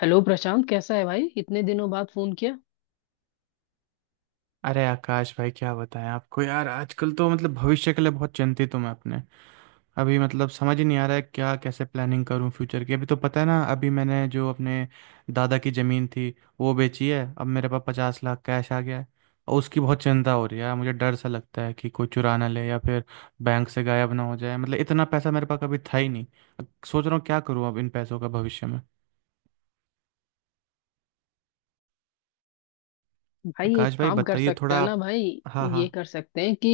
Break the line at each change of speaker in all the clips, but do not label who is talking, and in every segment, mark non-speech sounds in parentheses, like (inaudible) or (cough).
Hello Prashant, कैसा है भाई? इतने दिनों बाद फोन किया।
अरे आकाश भाई, क्या बताएं आपको यार। आजकल तो मतलब भविष्य के लिए बहुत चिंतित हूँ मैं अपने। अभी मतलब समझ ही नहीं आ रहा है क्या, कैसे प्लानिंग करूँ फ्यूचर की। अभी तो पता है ना, अभी मैंने जो अपने दादा की ज़मीन थी वो बेची है, अब मेरे पास 50 लाख कैश आ गया है। और उसकी बहुत चिंता हो रही है यार, मुझे डर सा लगता है कि कोई चुरा ना ले या फिर बैंक से गायब ना हो जाए। मतलब इतना पैसा मेरे पास कभी था ही नहीं। अब सोच रहा हूँ क्या करूँ अब इन पैसों का भविष्य में।
भाई एक
आकाश भाई
काम कर
बताइए
सकते
थोड़ा
हैं ना
आप।
भाई।
हाँ
ये
हाँ।
कर सकते हैं कि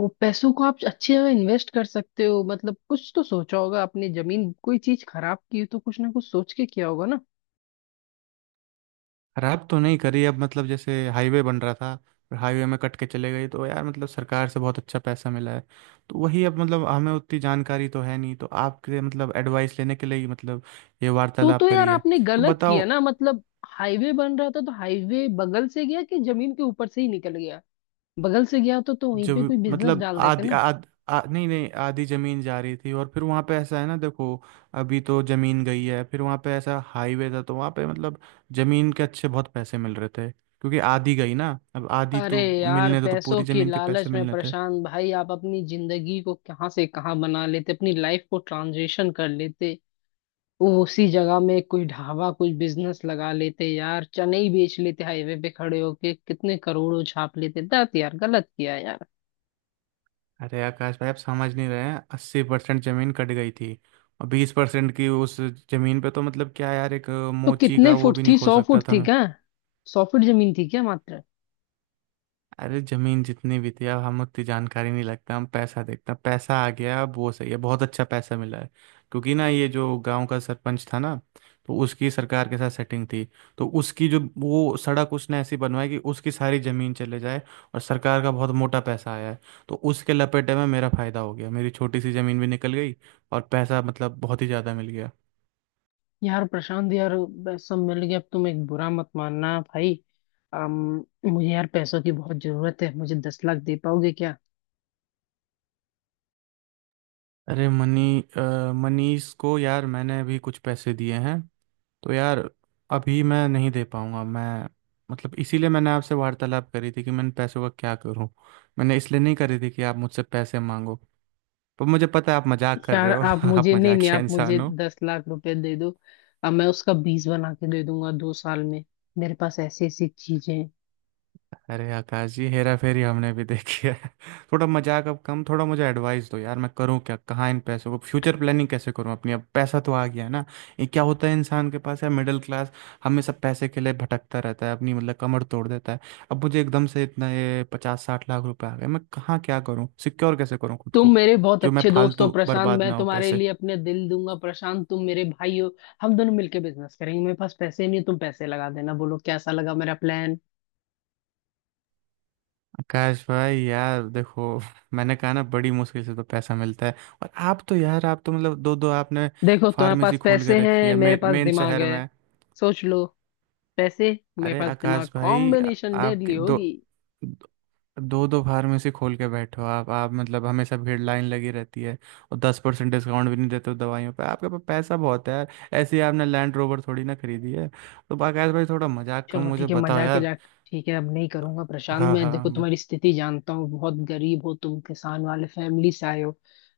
वो पैसों को आप अच्छी जगह इन्वेस्ट कर सकते हो। मतलब कुछ तो सोचा होगा आपने, जमीन कोई चीज खराब की हो तो कुछ ना कुछ सोच के किया होगा ना।
रैप तो नहीं करी अब, मतलब जैसे हाईवे बन रहा था और हाईवे में कट के चले गई। तो यार मतलब सरकार से बहुत अच्छा पैसा मिला है। तो वही अब, मतलब हमें उतनी जानकारी तो है नहीं तो आपके मतलब एडवाइस लेने के लिए ही मतलब ये
तो
वार्तालाप
तो यार
करी है।
आपने
तो
गलत
बताओ।
किया ना। मतलब हाईवे बन रहा था तो हाईवे बगल से गया कि जमीन के ऊपर से ही निकल गया। बगल से गया तो वहीं पे
जब
कोई बिजनेस
मतलब
डाल देते ना।
नहीं नहीं, आधी ज़मीन जा रही थी और फिर वहाँ पे ऐसा है ना। देखो, अभी तो ज़मीन गई है, फिर वहाँ पे ऐसा हाईवे था तो वहाँ पे मतलब ज़मीन के अच्छे बहुत पैसे मिल रहे थे क्योंकि आधी गई ना। अब आधी
अरे
तो
यार
मिलने थे तो
पैसों
पूरी
की
ज़मीन के पैसे
लालच में
मिलने थे।
परेशान भाई, आप अपनी जिंदगी को कहाँ से कहाँ बना लेते, अपनी लाइफ को ट्रांजिशन कर लेते। वो उसी जगह में कोई ढाबा कोई बिजनेस लगा लेते यार, चने ही बेच लेते हाईवे पे खड़े होके, कितने करोड़ों छाप लेते। दत यार गलत किया यार।
अरे आकाश भाई, आप समझ नहीं रहे हैं, 80% जमीन कट गई थी, और 20% की उस जमीन पे तो मतलब क्या यार, एक
तो
मोची
कितने
का वो
फुट
भी नहीं
थी,
खोल
सौ
सकता
फुट
था।
थी क्या? सौ फुट जमीन थी क्या मात्र?
अरे जमीन जितनी भी थी, अब हम उतनी जानकारी नहीं लगता, हम पैसा देखते हैं, पैसा आ गया अब वो सही है, बहुत अच्छा पैसा मिला है। क्योंकि ना ये जो गांव का सरपंच था ना, तो उसकी सरकार के साथ सेटिंग थी, तो उसकी जो वो सड़क उसने ऐसी बनवाई कि उसकी सारी जमीन चले जाए, और सरकार का बहुत मोटा पैसा आया है। तो उसके लपेटे में मेरा फायदा हो गया, मेरी छोटी सी जमीन भी निकल गई और पैसा मतलब बहुत ही ज़्यादा मिल गया।
यार प्रशांत यार, बस सब मिल गया। अब तुम, एक बुरा मत मानना भाई, मुझे यार पैसों की बहुत जरूरत है, मुझे 10 लाख दे पाओगे क्या?
अरे मनीष को यार मैंने अभी कुछ पैसे दिए हैं। तो यार अभी मैं नहीं दे पाऊंगा मैं। मतलब इसीलिए मैंने आपसे वार्तालाप करी थी कि मैं इन पैसों का क्या करूं। मैंने इसलिए नहीं करी थी कि आप मुझसे पैसे मांगो। पर मुझे पता है आप मजाक कर
यार
रहे हो।
आप
(laughs) आप
मुझे, नहीं नहीं,
मजाकिया
आप मुझे
इंसान हो।
10 लाख रुपए दे दो। अब मैं उसका 20 बना के दे दूंगा 2 साल में। मेरे पास ऐसी ऐसी चीजें हैं।
अरे आकाश जी, हेरा फेरी हमने भी देखी है। (laughs) थोड़ा मजाक अब कम, थोड़ा मुझे एडवाइस दो यार। मैं करूँ क्या, कहाँ इन पैसों को, फ्यूचर प्लानिंग कैसे करूँ अपनी? अब पैसा तो आ गया है ना। ये क्या होता है, इंसान के पास है मिडिल क्लास, हमेशा पैसे के लिए भटकता रहता है, अपनी मतलब कमर तोड़ देता है। अब मुझे एकदम से इतना ये 50-60 लाख रुपए आ गए, मैं कहाँ क्या करूँ, सिक्योर कैसे करूँ खुद
तुम
को,
मेरे बहुत
जो मैं
अच्छे दोस्त हो
फालतू
प्रशांत,
बर्बाद
मैं
ना हो
तुम्हारे
पैसे।
लिए अपने दिल दूंगा प्रशांत, तुम मेरे भाई हो। हम दोनों मिलके बिजनेस करेंगे, मेरे पास पैसे नहीं, तुम पैसे लगा देना। बोलो कैसा लगा मेरा प्लान?
आकाश भाई यार, देखो, मैंने कहा ना बड़ी मुश्किल से तो पैसा मिलता है। और आप तो यार, आप तो मतलब दो दो आपने
देखो तुम्हारे
फार्मेसी
पास
खोल के
पैसे
रखी
हैं,
है
मेरे
मेन
पास
मेन
दिमाग
शहर
है।
में।
सोच लो, पैसे, मेरे
अरे
पास दिमाग,
आकाश भाई
कॉम्बिनेशन डेडली
आपके दो
होगी।
दो दो फार्मेसी खोल के बैठो आप। आप मतलब हमेशा भीड़, लाइन लगी रहती है, और 10% डिस्काउंट भी नहीं देते हो दवाइयों पे। आपके पास पैसा बहुत है यार, ऐसे ही आपने लैंड रोवर थोड़ी ना खरीदी है। तो आकाश भाई थोड़ा मजाक कम,
चलो
मुझे
ठीक है,
बताओ
मजाक
यार।
मजाक। ठीक है अब नहीं करूंगा प्रशांत।
हाँ
मैं देखो
हाँ।
तुम्हारी स्थिति जानता हूँ, बहुत गरीब हो तुम, किसान वाले फैमिली से आए हो।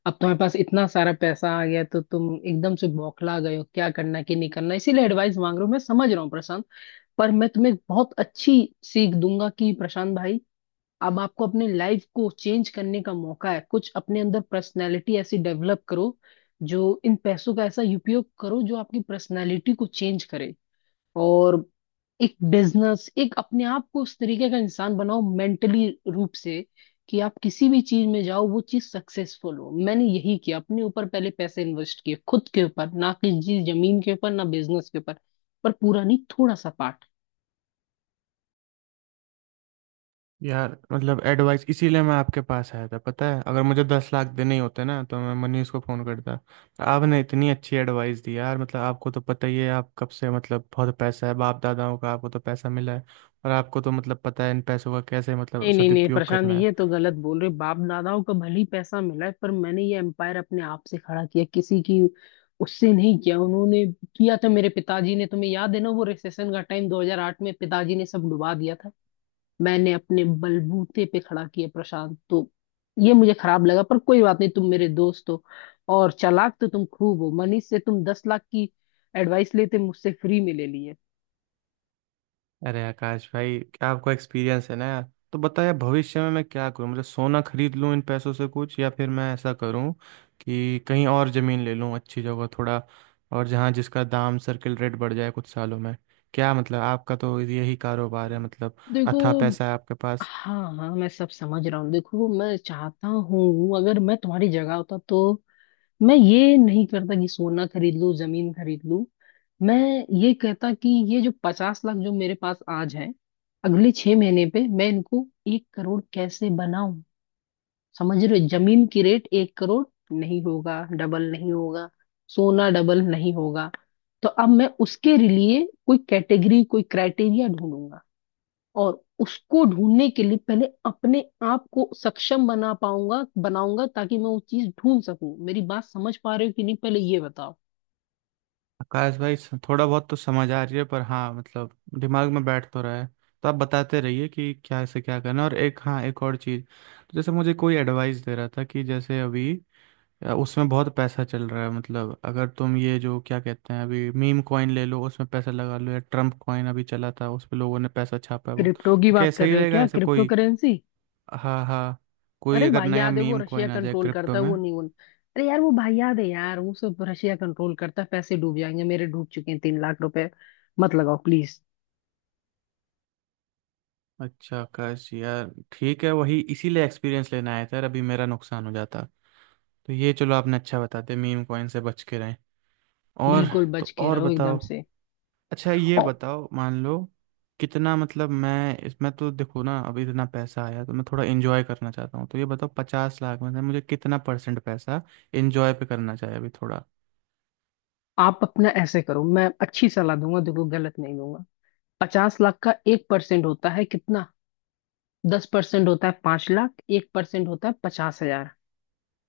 अब तुम्हारे पास इतना सारा पैसा आ गया तो तुम एकदम से बौखला गए हो, क्या करना क्या नहीं करना, इसीलिए एडवाइस मांग रहा हूँ। मैं समझ रहा हूँ प्रशांत। पर मैं तुम्हें बहुत अच्छी सीख दूंगा कि प्रशांत भाई, अब आपको अपने लाइफ को चेंज करने का मौका है। कुछ अपने अंदर पर्सनैलिटी ऐसी डेवलप करो, जो इन पैसों का ऐसा उपयोग करो जो आपकी पर्सनैलिटी को चेंज करे। और एक बिजनेस, एक, अपने आप को उस तरीके का इंसान बनाओ मेंटली रूप से, कि आप किसी भी चीज में जाओ वो चीज सक्सेसफुल हो। मैंने यही किया, अपने ऊपर पहले पैसे इन्वेस्ट किए, खुद के ऊपर, ना किसी जमीन के ऊपर ना बिजनेस के ऊपर। पर पूरा नहीं, थोड़ा सा पार्ट।
यार मतलब एडवाइस इसीलिए मैं आपके पास आया था, पता है, अगर मुझे 10 लाख देने ही होते ना तो मैं मनीष को फ़ोन करता। आपने इतनी अच्छी एडवाइस दी यार, मतलब आपको तो पता ही है आप कब से मतलब बहुत पैसा है, बाप दादाओं का आपको तो पैसा मिला है, और आपको तो मतलब पता है इन पैसों का कैसे मतलब
नहीं नहीं नहीं
सदुपयोग
प्रशांत,
करना है।
ये तो गलत बोल रहे हो। बाप दादाओं का भले ही पैसा मिला है, पर मैंने ये एम्पायर अपने आप से खड़ा किया, किसी की उससे नहीं किया। उन्होंने किया था मेरे पिताजी ने, तुम्हें याद है ना वो रिसेशन का टाइम 2008 में पिताजी ने सब डुबा दिया था। मैंने अपने बलबूते पे खड़ा किया प्रशांत। तो ये मुझे खराब लगा पर कोई बात नहीं, तुम मेरे दोस्त हो। और चालाक तो तुम खूब हो, मनीष से तुम 10 लाख की एडवाइस लेते, मुझसे फ्री में ले लिए।
अरे आकाश भाई, क्या आपको एक्सपीरियंस है ना यार। तो बताया, भविष्य में मैं क्या करूं, मतलब सोना खरीद लूं इन पैसों से कुछ, या फिर मैं ऐसा करूं कि कहीं और ज़मीन ले लूं अच्छी जगह थोड़ा, और जहां जिसका दाम सर्किल रेट बढ़ जाए कुछ सालों में। क्या मतलब आपका तो यही कारोबार है मतलब,
देखो,
अथाह पैसा है आपके पास।
हाँ हाँ मैं सब समझ रहा हूँ। देखो मैं चाहता हूँ, अगर मैं तुम्हारी जगह होता तो मैं ये नहीं करता कि सोना खरीद लूँ जमीन खरीद लूँ। मैं ये कहता कि ये जो 50 लाख जो मेरे पास आज है, अगले 6 महीने पे मैं इनको 1 करोड़ कैसे बनाऊं। समझ रहे हो? जमीन की रेट 1 करोड़ नहीं होगा, डबल नहीं होगा, सोना डबल नहीं होगा। तो अब मैं उसके लिए कोई कैटेगरी, कोई क्राइटेरिया ढूंढूंगा। और उसको ढूंढने के लिए पहले अपने आप को सक्षम बना पाऊंगा, बनाऊंगा, ताकि मैं वो चीज ढूंढ सकूं। मेरी बात समझ पा रहे हो कि नहीं, पहले ये बताओ।
आकाश भाई, थोड़ा बहुत तो समझ आ रही है, पर हाँ मतलब दिमाग में बैठ तो रहा है। तो आप बताते रहिए कि क्या से क्या करना। और एक, हाँ, एक और चीज़, जैसे मुझे कोई एडवाइस दे रहा था कि जैसे अभी, या उसमें बहुत पैसा चल रहा है, मतलब अगर तुम ये जो क्या कहते हैं, अभी मीम कॉइन ले लो, उसमें पैसा लगा लो, या ट्रम्प कॉइन अभी चला था उस पे लोगों ने पैसा छापा है बहुत,
क्रिप्टो की बात
कैसा
कर
ही
रहे हो
रहेगा
क्या,
ऐसा
क्रिप्टो
कोई?
करेंसी?
हाँ हाँ, कोई
अरे
अगर
भाई
नया
याद है, वो
मीम
रशिया
कॉइन आ जाए
कंट्रोल
क्रिप्टो
करता है,
में।
वो नहीं उन, अरे यार वो भाई याद है यार, वो सब रशिया कंट्रोल करता है, पैसे डूब जाएंगे। मेरे डूब चुके हैं 3 लाख रुपए, मत लगाओ प्लीज।
अच्छा आकाश यार ठीक है, वही इसीलिए एक्सपीरियंस लेना आया था यार, अभी मेरा नुकसान हो जाता। तो ये चलो, आपने अच्छा बता दिया, मीम कॉइन से बच के रहें। और
बिल्कुल बच
तो
के
और
रहो एकदम
बताओ।
से।
अच्छा ये
और
बताओ, मान लो कितना मतलब मैं इसमें, तो देखो ना अभी इतना पैसा आया तो मैं थोड़ा एंजॉय करना चाहता हूँ। तो ये बताओ, 50 लाख में से मुझे कितना परसेंट पैसा एंजॉय पे करना चाहिए अभी थोड़ा?
आप अपना ऐसे करो, मैं अच्छी सलाह दूंगा, देखो गलत नहीं दूंगा। पचास लाख का 1% होता है कितना? 10% होता है 5 लाख, 1% होता है 50,000।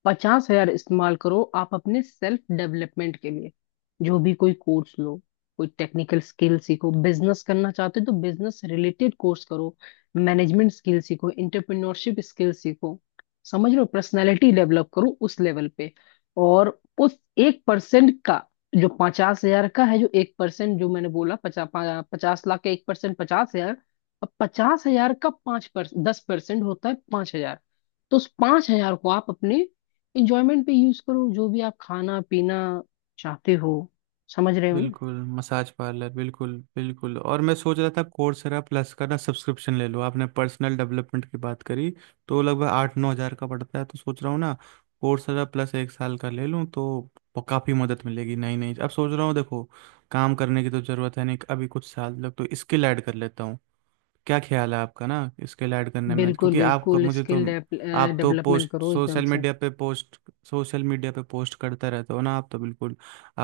पचास हजार इस्तेमाल करो आप अपने सेल्फ डेवलपमेंट के लिए। जो भी कोई कोर्स लो, कोई टेक्निकल स्किल सीखो, बिजनेस करना चाहते हो तो बिजनेस रिलेटेड कोर्स करो, मैनेजमेंट स्किल सीखो, इंटरप्रेन्योरशिप स्किल सीखो, समझ लो, पर्सनैलिटी डेवलप करो उस लेवल पे। और उस 1% का, जो 50,000 का है, जो 1% जो मैंने बोला, पचास लाख का एक परसेंट 50,000। अब 50,000 का 5%, 10% होता है 5,000। तो उस 5,000 को आप अपने इंजॉयमेंट पे यूज करो, जो भी आप खाना पीना चाहते हो। समझ रहे हो ना?
बिल्कुल मसाज पार्लर, बिल्कुल बिल्कुल। और मैं सोच रहा था कोर्सेरा प्लस का ना सब्सक्रिप्शन ले लो, आपने पर्सनल डेवलपमेंट की बात करी तो लगभग 8-9 हज़ार का पड़ता है। तो सोच रहा हूँ ना कोर्सेरा प्लस एक साल का ले लूँ तो काफ़ी मदद मिलेगी। नहीं नहीं, अब सोच रहा हूँ, देखो, काम करने की तो ज़रूरत है नहीं, अभी कुछ साल तक तो स्किल ऐड कर लेता हूँ। क्या ख्याल है आपका ना इसके ऐड करने में?
बिल्कुल
क्योंकि आपको,
बिल्कुल
मुझे तो,
स्किल
आप तो
डेवलपमेंट
पोस्ट
करो एकदम
सोशल
से।
मीडिया पे पोस्ट, सोशल मीडिया पे पोस्ट करते रहते हो ना आप तो, बिल्कुल।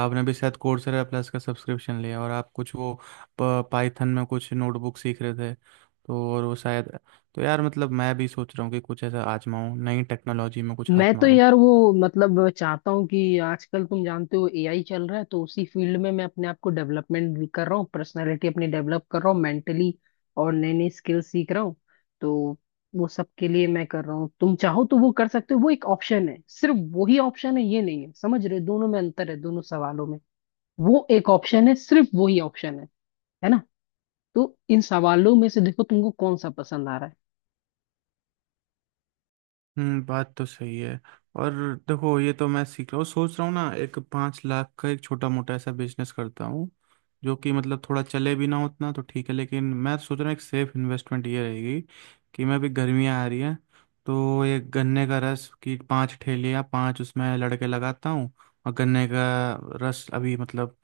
आपने भी शायद कोर्सेरा प्लस का सब्सक्रिप्शन लिया, और आप कुछ वो पाइथन में कुछ नोटबुक सीख रहे थे तो, और वो शायद, तो यार मतलब मैं भी सोच रहा हूँ कि कुछ ऐसा आजमाऊँ नई टेक्नोलॉजी में कुछ
मैं
हाथ
तो
मारूं।
यार वो मतलब चाहता हूँ कि आजकल तुम जानते हो AI चल रहा है, तो उसी फील्ड में मैं अपने आप को डेवलपमेंट भी कर रहा हूँ, पर्सनालिटी अपनी डेवलप कर रहा हूँ मेंटली, और नई नई स्किल सीख रहा हूँ। तो वो सब के लिए मैं कर रहा हूँ, तुम चाहो तो वो कर सकते हो। वो एक ऑप्शन है, सिर्फ वही ऑप्शन है ये नहीं है, समझ रहे हो, दोनों में अंतर है दोनों सवालों में। वो एक ऑप्शन है, सिर्फ वही ऑप्शन है ना? तो इन सवालों में से देखो तुमको कौन सा पसंद आ रहा है।
बात तो सही है। और देखो, ये तो मैं सीख रहा हूँ, सोच रहा हूँ ना एक 5 लाख का एक छोटा मोटा ऐसा बिजनेस करता हूँ, जो कि मतलब थोड़ा चले भी ना उतना तो ठीक है। लेकिन मैं सोच रहा हूँ एक सेफ इन्वेस्टमेंट ये रहेगी कि मैं, अभी गर्मियाँ आ रही हैं, तो ये गन्ने का रस की 5 ठेलियाँ, 5 उसमें लड़के लगाता हूँ, और गन्ने का रस अभी मतलब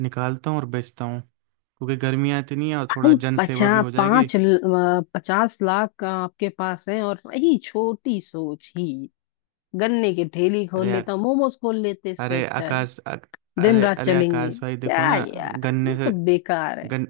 निकालता हूँ और बेचता हूँ, क्योंकि गर्मियाँ इतनी है, और
भाई
थोड़ा जनसेवा भी
पचास,
हो जाएगी।
50 लाख आपके पास है और वही छोटी सोच ही? गन्ने की ठेली
अरे
खोल
यार,
लेता, मोमोज खोल लेते इससे
अरे
अच्छा है।
आकाश अर-
दिन
अरे
रात
अरे
चलेंगे
आकाश भाई,
क्या
देखो ना
यार,
गन्ने
ये
से,
सब बेकार है।
गन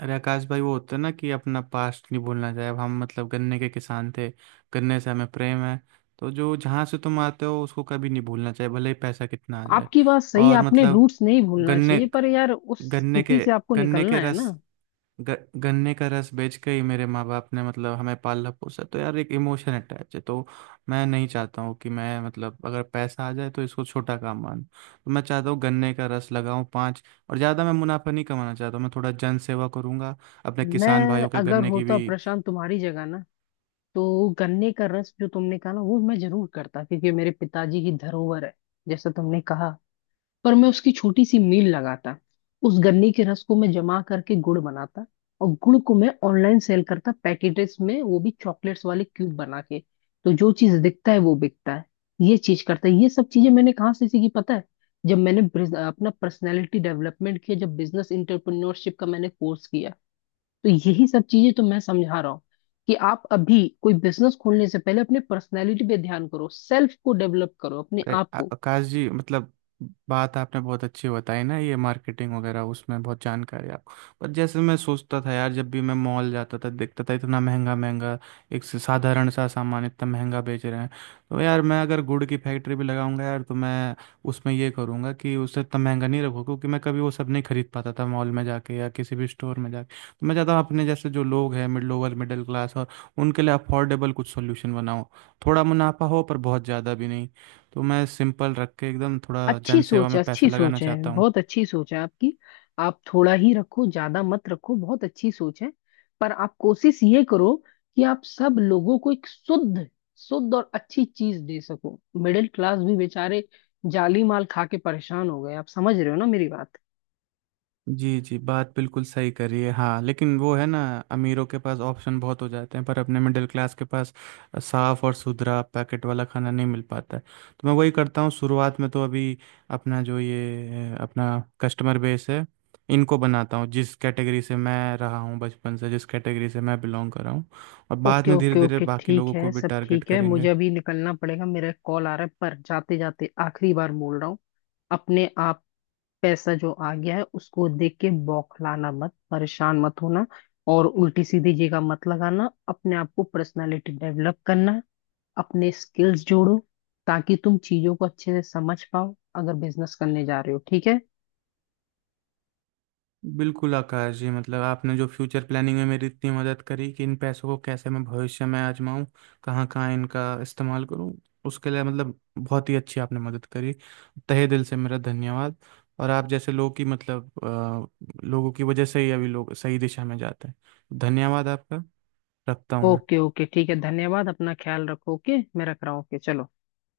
अरे आकाश भाई, वो होता है ना कि अपना पास्ट नहीं भूलना चाहिए। अब हम मतलब गन्ने के किसान थे, गन्ने से हमें प्रेम है। तो जो, जहाँ से तुम आते हो उसको कभी नहीं भूलना चाहिए भले ही पैसा कितना आ जाए।
आपकी बात सही,
और
आपने
मतलब
रूट्स नहीं भूलना
गन्ने
चाहिए, पर यार उस
गन्ने
स्थिति
के
से आपको
गन्ने
निकलना
के
है ना।
रस ग, गन्ने का रस बेच के ही मेरे माँ बाप ने मतलब हमें पाला पोसा, तो यार एक इमोशन अटैच है। तो मैं नहीं चाहता हूँ कि मैं मतलब अगर पैसा आ जाए तो इसको छोटा काम मान, तो मैं चाहता हूँ गन्ने का रस लगाऊं पाँच, और ज़्यादा मैं मुनाफा नहीं कमाना चाहता हूँ, मैं थोड़ा जन सेवा करूंगा अपने किसान
मैं
भाइयों के,
अगर
गन्ने की
होता
भी।
प्रशांत तुम्हारी जगह ना, तो गन्ने का रस जो तुमने कहा ना, वो मैं जरूर करता क्योंकि ये मेरे पिताजी की धरोहर है, जैसा तुमने कहा। पर मैं उसकी छोटी सी मिल लगाता, उस गन्ने के रस को मैं जमा करके गुड़ बनाता, और गुड़ को मैं ऑनलाइन सेल करता पैकेटेस में, वो भी चॉकलेट्स वाले क्यूब बना के। तो जो चीज दिखता है वो बिकता है, ये चीज करता है। ये सब चीजें मैंने कहाँ से सीखी पता है? जब मैंने अपना पर्सनैलिटी डेवलपमेंट किया, जब बिजनेस इंटरप्रेन्योरशिप का मैंने कोर्स किया। तो यही सब चीजें तो मैं समझा रहा हूँ, कि आप अभी कोई बिजनेस खोलने से पहले अपने पर्सनैलिटी पे ध्यान करो, सेल्फ को डेवलप करो अपने
अरे
आप को।
आकाश जी, मतलब बात आपने बहुत अच्छी बताई ना, ये मार्केटिंग वगैरह उसमें बहुत जानकारी है आपको। पर जैसे मैं सोचता था यार, जब भी मैं मॉल जाता था देखता था इतना महंगा महंगा, एक से साधारण सा सामान इतना महंगा बेच रहे हैं। तो यार मैं अगर गुड़ की फैक्ट्री भी लगाऊंगा यार, तो मैं उसमें ये करूंगा कि उसे इतना महंगा नहीं रखूँ, क्योंकि मैं कभी वो सब नहीं खरीद पाता था मॉल में जाके या किसी भी स्टोर में जाके। तो मैं चाहता हूँ अपने जैसे जो लोग हैं, मिड लोअर मिडिल क्लास, और उनके लिए अफोर्डेबल कुछ सोल्यूशन बनाऊँ, थोड़ा मुनाफा हो पर बहुत ज़्यादा भी नहीं। तो मैं सिंपल रख के एकदम थोड़ा
अच्छी
जनसेवा
सोच
में
है, अच्छी
पैसा लगाना
सोच है,
चाहता हूँ।
बहुत अच्छी सोच है आपकी। आप थोड़ा ही रखो, ज्यादा मत रखो, बहुत अच्छी सोच है। पर आप कोशिश ये करो कि आप सब लोगों को एक शुद्ध, शुद्ध और अच्छी चीज दे सको। मिडिल क्लास भी बेचारे जाली माल खा के परेशान हो गए। आप समझ रहे हो ना मेरी बात?
जी जी, बात बिल्कुल सही करी है। हाँ लेकिन वो है ना, अमीरों के पास ऑप्शन बहुत हो जाते हैं, पर अपने मिडिल क्लास के पास साफ और सुथरा पैकेट वाला खाना नहीं मिल पाता है। तो मैं वही करता हूँ शुरुआत में, तो अभी अपना जो ये अपना कस्टमर बेस है इनको बनाता हूँ, जिस कैटेगरी से मैं रहा हूँ बचपन से, जिस कैटेगरी से मैं बिलोंग कर रहा हूँ, और बाद
ओके
में धीरे
ओके
धीरे
ओके,
बाकी
ठीक
लोगों को
है,
भी
सब
टारगेट
ठीक है, मुझे
करेंगे।
अभी निकलना पड़ेगा, मेरा एक कॉल आ रहा है। पर जाते जाते आखिरी बार बोल रहा हूँ, अपने आप, पैसा जो आ गया है उसको देख के बौखलाना मत, परेशान मत होना, और उल्टी सीधी जगह मत लगाना। अपने आप को पर्सनालिटी डेवलप करना, अपने स्किल्स जोड़ो, ताकि तुम चीजों को अच्छे से समझ पाओ, अगर बिजनेस करने जा रहे हो। ठीक है?
बिल्कुल आकाश जी, मतलब आपने जो फ्यूचर प्लानिंग में मेरी इतनी मदद करी कि इन पैसों को कैसे मैं भविष्य में आजमाऊं, कहाँ कहाँ इनका इस्तेमाल करूं, उसके लिए मतलब बहुत ही अच्छी आपने मदद करी। तहे दिल से मेरा धन्यवाद। और आप जैसे लोग की मतलब लोगों की वजह से ही अभी लोग सही दिशा में जाते हैं। धन्यवाद आपका। रखता हूँ
ओके
मैं।
ओके, ठीक है, धन्यवाद, अपना ख्याल रखो, ओके, मैं रख रहा हूँ, ओके चलो।